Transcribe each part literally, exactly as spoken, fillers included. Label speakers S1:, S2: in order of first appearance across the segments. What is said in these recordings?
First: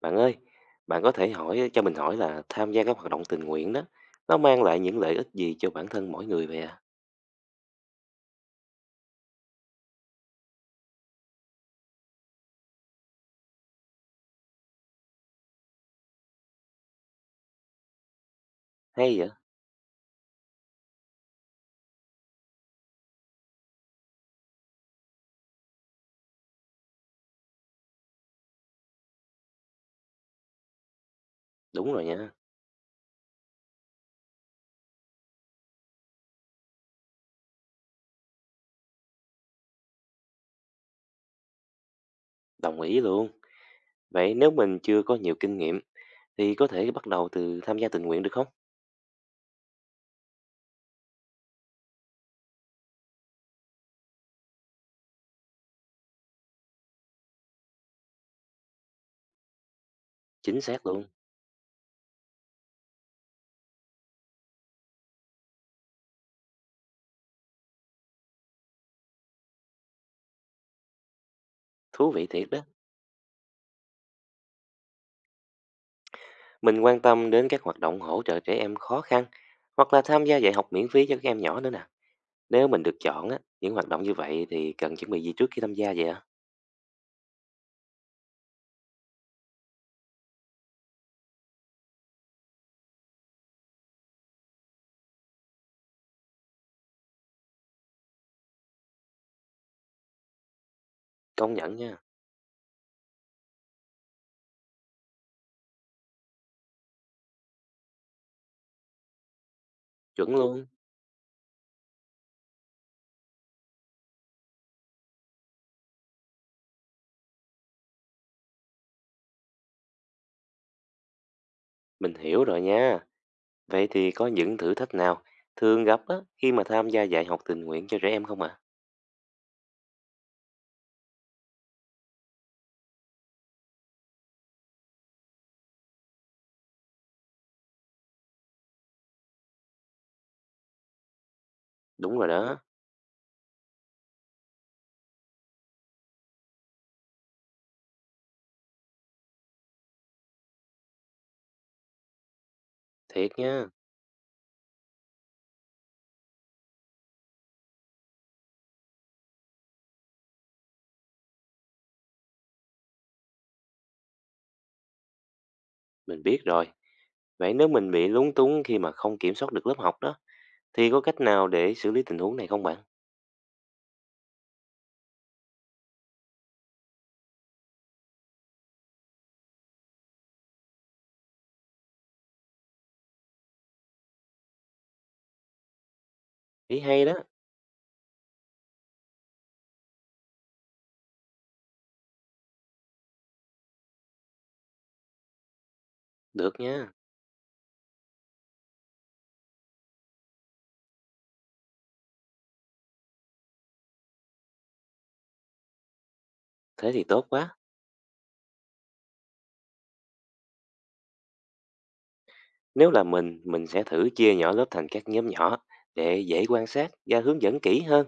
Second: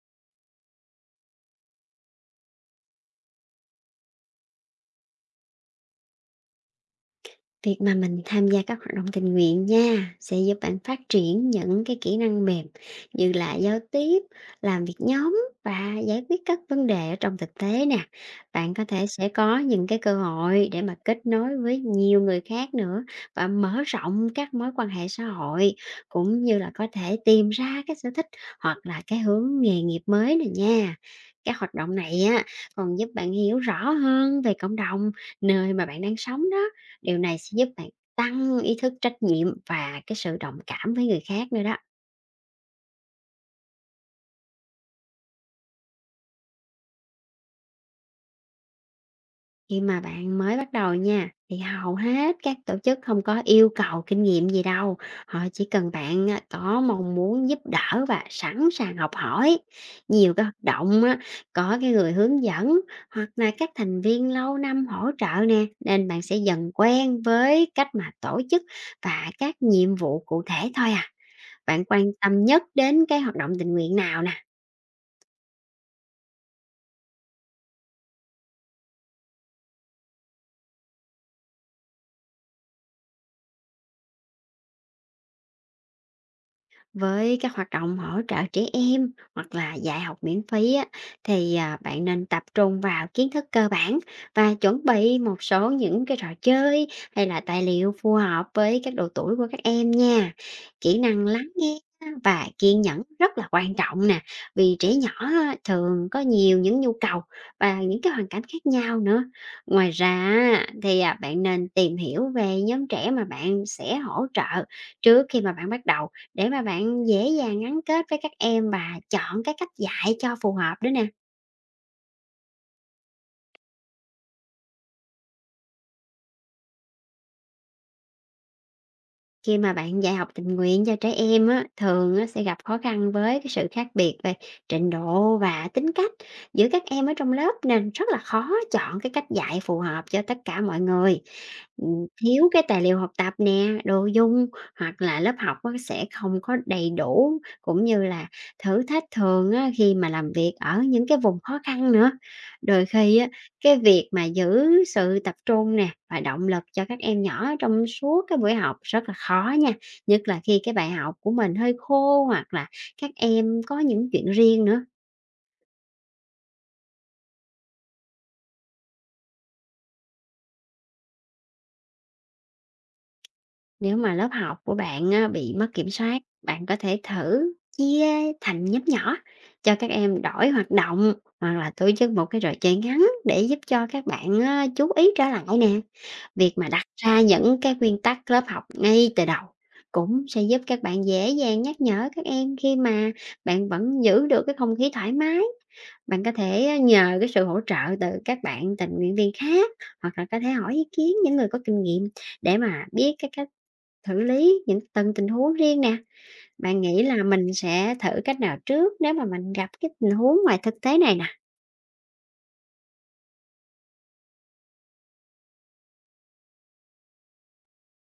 S1: Bạn ơi, bạn có thể hỏi cho mình hỏi là tham gia các hoạt động tình nguyện đó, nó mang lại những lợi ích gì cho bản thân mỗi người vậy à?
S2: Việc mà mình tham gia các hoạt động tình nguyện nha sẽ giúp bạn phát triển những cái kỹ năng mềm như là giao tiếp, làm việc nhóm và giải quyết các vấn đề ở trong thực tế nè. Bạn có thể
S1: Hay
S2: sẽ
S1: vậy?
S2: có những cái cơ hội để mà kết nối với nhiều người khác nữa và mở rộng các mối quan hệ xã hội, cũng như là có thể tìm ra cái sở thích hoặc là cái hướng nghề nghiệp mới này nha. Các hoạt
S1: Đúng
S2: động
S1: rồi
S2: này
S1: nha,
S2: á còn giúp bạn hiểu rõ hơn về cộng đồng nơi mà bạn đang sống đó. Điều này sẽ giúp bạn tăng ý thức trách nhiệm và cái sự đồng cảm với người khác nữa đó.
S1: đồng ý luôn. Vậy nếu mình chưa có nhiều kinh nghiệm thì có thể bắt đầu từ tham gia tình nguyện được không?
S2: Khi mà bạn mới bắt đầu nha, thì hầu hết các tổ chức không có yêu cầu kinh nghiệm gì đâu. Họ chỉ cần bạn á, có mong muốn giúp đỡ và sẵn sàng học hỏi. Nhiều cái hoạt
S1: Chính xác
S2: động
S1: luôn,
S2: á, có cái người hướng dẫn hoặc là các thành viên lâu năm hỗ trợ nè, nên bạn sẽ dần quen với cách mà tổ chức và các nhiệm vụ cụ thể thôi à. Bạn quan
S1: thú vị
S2: tâm
S1: thiệt đó.
S2: nhất đến cái hoạt động tình nguyện nào nè?
S1: Mình quan tâm đến các hoạt động hỗ trợ trẻ em khó khăn hoặc là tham gia dạy học miễn phí cho các em nhỏ nữa nè. Nếu mình được chọn á, những hoạt động như vậy thì cần chuẩn bị gì trước khi tham gia vậy ạ?
S2: Với các hoạt động hỗ trợ trẻ em hoặc là dạy học miễn phí á, thì à, bạn nên tập trung vào kiến thức cơ bản và chuẩn bị một số những cái trò chơi hay là tài liệu phù hợp với các độ tuổi của các em nha. Kỹ năng lắng
S1: Công nhận
S2: nghe
S1: nha,
S2: và kiên nhẫn rất là quan trọng nè, vì trẻ nhỏ á, thường có nhiều những nhu cầu và những cái hoàn cảnh khác nhau nữa. Ngoài ra
S1: chuẩn
S2: á,
S1: luôn,
S2: thì à, bạn nên tìm hiểu về nhóm trẻ mà bạn sẽ hỗ trợ trước khi mà bạn bắt đầu, để mà bạn dễ dàng gắn kết với các em và chọn cái cách dạy cho phù hợp nữa nè.
S1: mình hiểu rồi nha. Vậy thì có những thử thách nào thường gặp á, khi mà tham gia dạy học tình nguyện cho trẻ em không ạ? À?
S2: Khi mà bạn dạy học tình nguyện cho trẻ em á, thường á, sẽ gặp khó khăn với cái sự khác biệt về trình độ và tính cách giữa các em ở trong lớp, nên rất là khó chọn cái cách dạy phù hợp cho tất cả mọi người. Ừ.
S1: Đúng rồi
S2: Thiếu
S1: đó,
S2: cái tài liệu học tập nè, đồ dung hoặc là lớp học á, sẽ không có đầy đủ, cũng như là thử thách thường á, khi mà làm việc ở những cái vùng khó khăn nữa. Đôi khi á,
S1: thiệt nha,
S2: cái việc mà giữ sự tập trung nè và động lực cho các em nhỏ trong suốt cái buổi học rất là khó nha, nhất là khi cái bài học của mình hơi khô hoặc là các em có những chuyện riêng nữa.
S1: mình biết rồi. Vậy nếu mình bị lúng túng khi mà không kiểm soát được lớp học đó, thì có cách nào để xử lý tình huống này không bạn?
S2: Nếu mà lớp học của bạn á, bị mất kiểm soát, bạn có thể thử chia thành nhóm nhỏ, cho các em đổi hoạt động hoặc là tổ chức một cái trò chơi ngắn để giúp cho các bạn á, chú ý trở lại nè. Việc mà
S1: Ý
S2: đặt
S1: hay đó,
S2: ra những cái nguyên tắc lớp học ngay từ đầu cũng sẽ giúp các bạn dễ dàng nhắc nhở các em, khi mà bạn vẫn giữ được cái không khí thoải mái. Bạn có
S1: được
S2: thể ờ,
S1: nha.
S2: nhờ cái sự hỗ trợ từ các bạn tình nguyện viên khác, hoặc là có thể hỏi ý kiến những người có kinh nghiệm để mà biết cái cách xử lý những từng tình huống riêng nè. Bạn
S1: Thế
S2: nghĩ
S1: thì
S2: là
S1: tốt
S2: mình
S1: quá.
S2: sẽ thử cách nào trước nếu mà mình gặp cái tình huống ngoài thực tế này nè?
S1: Nếu là mình, mình sẽ thử chia nhỏ lớp thành các nhóm nhỏ để dễ quan sát và hướng dẫn kỹ hơn.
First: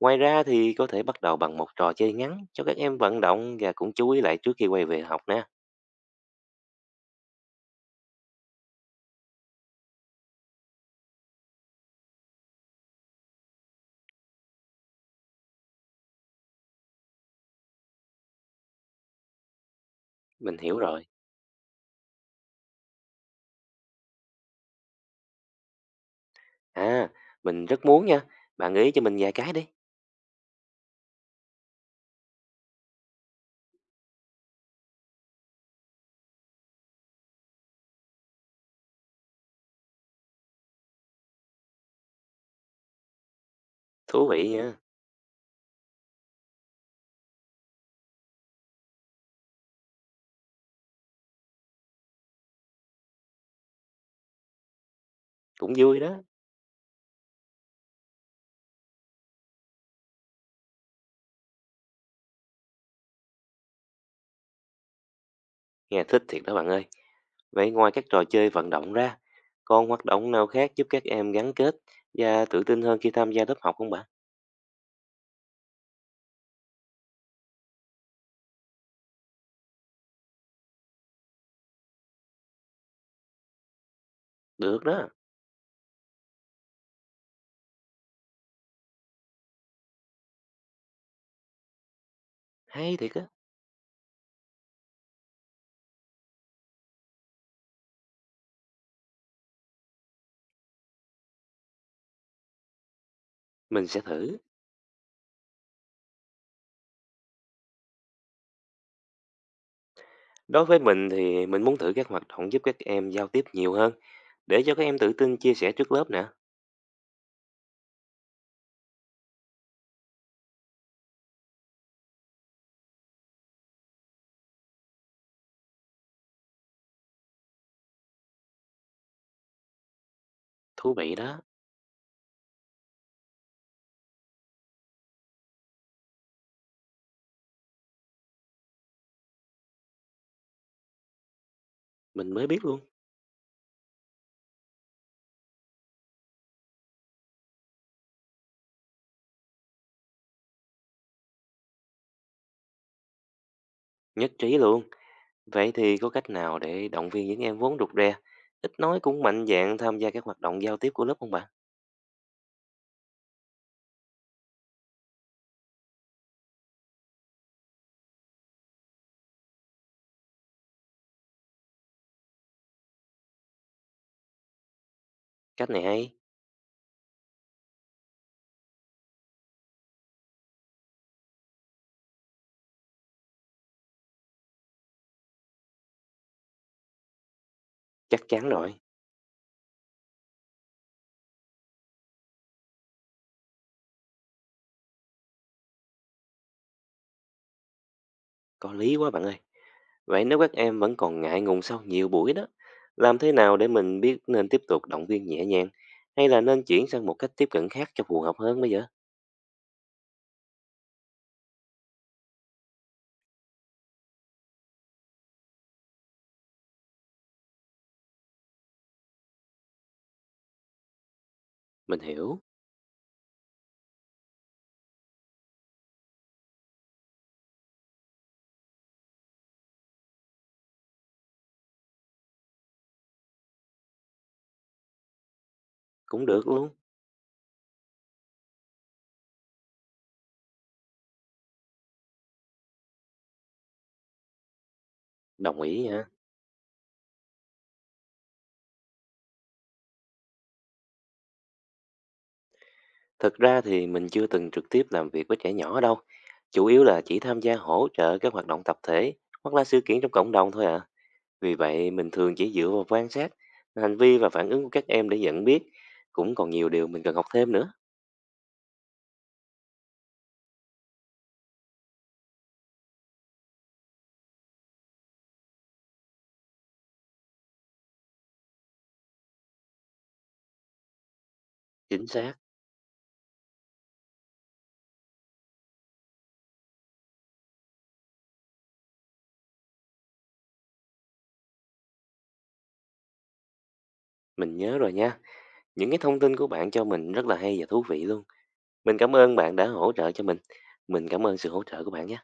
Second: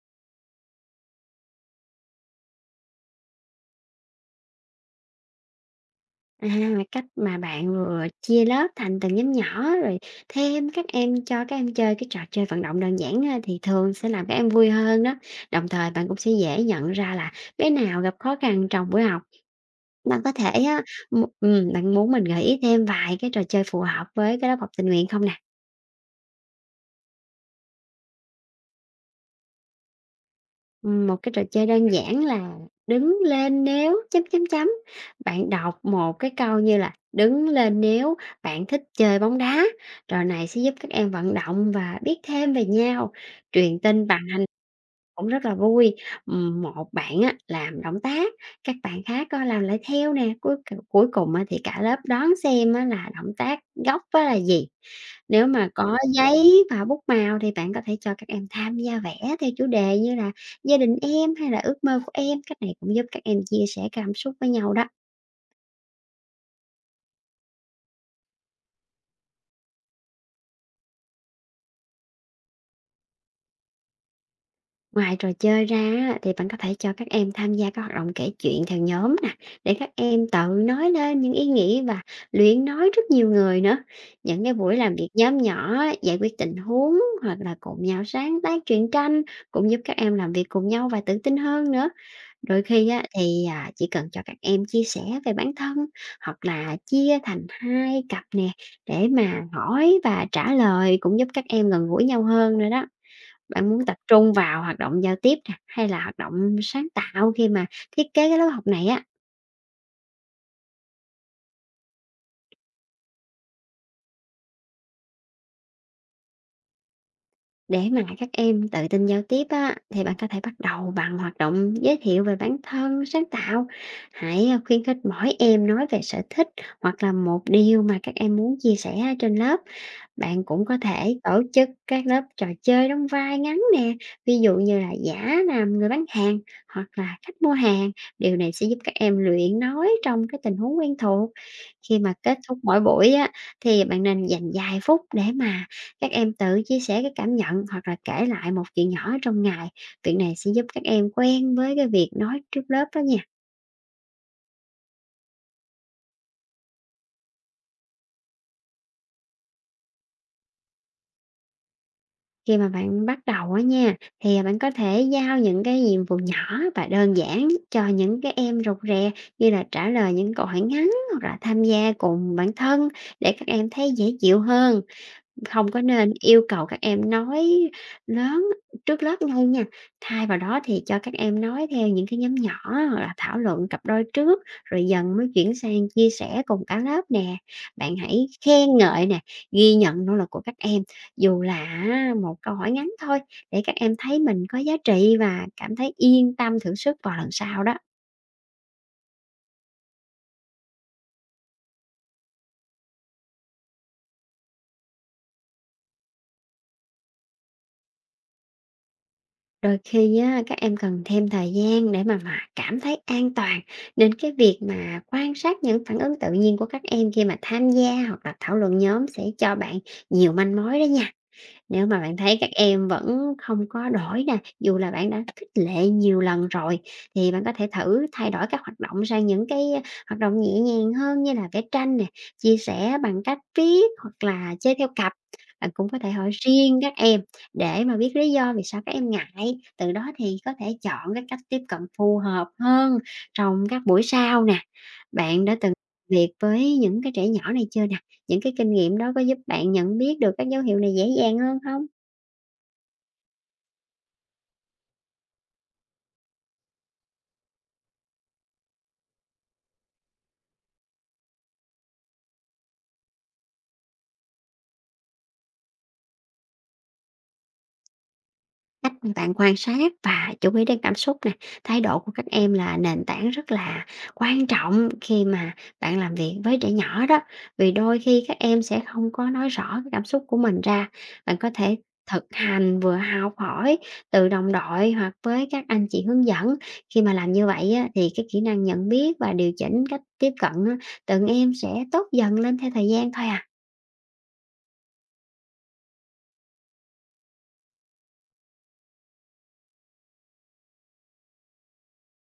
S1: Ngoài ra thì có thể bắt đầu bằng một trò chơi ngắn cho các em vận động và cũng chú ý lại trước khi quay về học nè.
S2: À, cách mà bạn vừa chia lớp thành từng nhóm nhỏ rồi thêm các em, cho các em chơi cái trò chơi vận động đơn giản á, thì thường sẽ làm các em vui hơn đó. Đồng thời bạn cũng sẽ dễ nhận ra là bé nào gặp khó khăn trong buổi học. Bạn có
S1: Mình
S2: thể
S1: hiểu
S2: á,
S1: rồi.
S2: mu- ừ, bạn muốn mình gợi ý thêm vài cái trò chơi phù hợp với cái lớp học tình nguyện không nè?
S1: À, mình rất muốn nha. Bạn gợi ý cho mình vài cái đi.
S2: Ừm, một cái trò chơi đơn giản là "Đứng lên nếu" chấm, chấm, chấm. Bạn đọc một cái câu như là "Đứng lên nếu bạn thích chơi bóng đá." Trò này sẽ giúp các em vận động và biết thêm về nhau, truyền tin
S1: Thú
S2: bằng hành
S1: vị nha.
S2: cũng rất là vui. Ừm, một bạn á làm động tác, các bạn khác coi làm lại theo nè, cuối cuối cùng á thì cả lớp đoán xem á là động tác gốc á là gì. Nếu mà
S1: Cũng
S2: có
S1: vui đó.
S2: giấy và bút màu thì bạn có thể cho các em tham gia vẽ theo chủ đề, như là gia đình em hay là ước mơ của em. Cách này cũng giúp các em chia sẻ cảm xúc với nhau đó.
S1: Nghe thích thiệt đó bạn ơi. Vậy ngoài các trò chơi vận động ra, còn hoạt động nào khác giúp các em gắn kết và tự tin hơn khi tham gia lớp học không bạn?
S2: Ngoài trò chơi ra á, thì bạn có thể cho các em tham gia các hoạt động kể chuyện theo nhóm nè, để các em tự nói lên những ý nghĩ và luyện nói trước nhiều người nữa. Những cái buổi
S1: Được
S2: làm việc
S1: đó.
S2: nhóm nhỏ, giải quyết tình huống hoặc là cùng nhau sáng tác truyện tranh cũng giúp các em làm việc cùng nhau và tự tin hơn nữa. Đôi khi
S1: Hay
S2: á,
S1: thiệt á.
S2: thì, à, chỉ cần cho các em chia sẻ về bản thân, hoặc là chia thành hai cặp nè, để mà hỏi và trả lời, cũng giúp các em gần gũi nhau hơn nữa đó. Bạn muốn
S1: Mình
S2: tập
S1: sẽ
S2: trung
S1: thử.
S2: vào hoạt động giao tiếp nè, hay là hoạt động sáng tạo khi mà thiết kế cái lớp học này á?
S1: Đối với mình thì mình muốn thử các hoạt động giúp các em giao tiếp nhiều hơn để cho các em tự tin chia sẻ trước lớp nè.
S2: Để mà các em tự tin giao tiếp á, thì bạn có thể bắt đầu bằng hoạt động giới thiệu về bản thân sáng tạo. Hãy à, khuyến khích mỗi em nói về sở thích, hoặc là một điều mà các em muốn chia sẻ trên lớp. Bạn cũng có
S1: Thú vị
S2: thể
S1: đó.
S2: tổ chức các lớp trò chơi đóng vai ngắn nè, ví dụ như là giả làm người bán hàng hoặc là khách mua hàng. Điều này sẽ giúp các em luyện nói trong cái tình huống quen thuộc. Khi mà
S1: Mình
S2: kết
S1: mới
S2: thúc
S1: biết
S2: mỗi
S1: luôn.
S2: buổi á, thì bạn nên dành vài phút để mà các em tự chia sẻ cái cảm nhận, hoặc là kể lại một chuyện nhỏ trong ngày. Việc này sẽ giúp các em quen với cái việc nói trước lớp đó nha.
S1: Nhất trí luôn. Vậy thì có cách nào để động viên những em vốn rụt rè, ít nói cũng mạnh dạn tham gia các hoạt động giao tiếp của lớp không bạn?
S2: Khi mà bạn bắt đầu á nha, thì bạn có thể giao những cái nhiệm vụ nhỏ và đơn giản cho những cái em rụt rè, như là trả lời những câu hỏi ngắn hoặc là tham gia cùng bản thân, để các em thấy dễ chịu hơn.
S1: Cách
S2: Không có
S1: này hay,
S2: nên yêu cầu các em nói lớn trước lớp ngay nha, thay vào đó thì cho các em nói theo những cái nhóm nhỏ hoặc là thảo luận cặp đôi trước, rồi dần mới chuyển sang chia sẻ cùng cả lớp nè. Bạn
S1: chắc
S2: hãy
S1: chắn rồi,
S2: khen ngợi nè, ghi nhận nỗ lực của các em, dù là à, một câu hỏi ngắn thôi, để các em thấy mình có giá trị và cảm thấy yên tâm thử sức vào lần sau đó.
S1: có lý quá bạn ơi. Vậy nếu các em vẫn còn ngại ngùng sau nhiều buổi đó, làm thế nào để mình biết nên tiếp tục động viên nhẹ nhàng hay là nên chuyển sang một cách tiếp cận khác cho phù hợp hơn bây giờ?
S2: Đôi khi á, các em cần thêm thời gian để mà mà cảm thấy an toàn, nên cái việc mà quan sát những phản ứng tự nhiên của các em khi mà tham gia hoặc là thảo luận nhóm sẽ cho bạn nhiều manh mối đó nha. Nếu mà
S1: Mình
S2: bạn thấy
S1: hiểu,
S2: các em vẫn không có đổi nè, dù là bạn đã khích lệ nhiều lần rồi, thì bạn có thể thử thay đổi các hoạt động sang những cái ờ, hoạt động nhẹ nhàng hơn, như là vẽ tranh nè, chia sẻ bằng cách viết hoặc là chơi theo cặp. Bạn cũng có thể
S1: cũng
S2: hỏi
S1: được luôn,
S2: riêng các em để mà biết lý do vì sao các em ngại. Từ đó thì có thể chọn cái cách tiếp cận phù hợp hơn trong các buổi sau nè. Bạn đã
S1: đồng
S2: từng
S1: ý nha.
S2: việc với những cái trẻ nhỏ này chưa nè? Những cái kinh nghiệm đó có giúp bạn nhận biết được các dấu hiệu này dễ dàng hơn không?
S1: Thực ra thì mình chưa từng trực tiếp làm việc với trẻ nhỏ đâu, chủ yếu là chỉ tham gia hỗ trợ các hoạt động tập thể hoặc là sự kiện trong cộng đồng thôi à. Vì vậy, mình thường chỉ dựa vào quan sát, hành vi và phản ứng của các em để nhận biết. Cũng còn nhiều điều mình cần học thêm nữa.
S2: Cách mà bạn quan sát và chú ý đến cảm xúc nè, thái độ của các em là nền tảng rất là quan trọng khi mà bạn làm việc với trẻ nhỏ đó, vì đôi khi các em sẽ không có nói rõ cái cảm xúc của mình ra. Bạn có thể
S1: Chính
S2: thực
S1: xác,
S2: hành vừa học hỏi từ đồng đội hoặc với các anh chị hướng dẫn. Khi mà làm như vậy á, thì cái kỹ năng nhận biết và điều chỉnh cách tiếp cận á, từng em sẽ tốt dần lên theo thời gian thôi à.
S1: mình nhớ rồi nha. Những cái thông tin của bạn cho mình rất là hay và thú vị luôn. Mình cảm ơn bạn đã hỗ trợ cho mình. Mình cảm ơn sự hỗ trợ của bạn nha.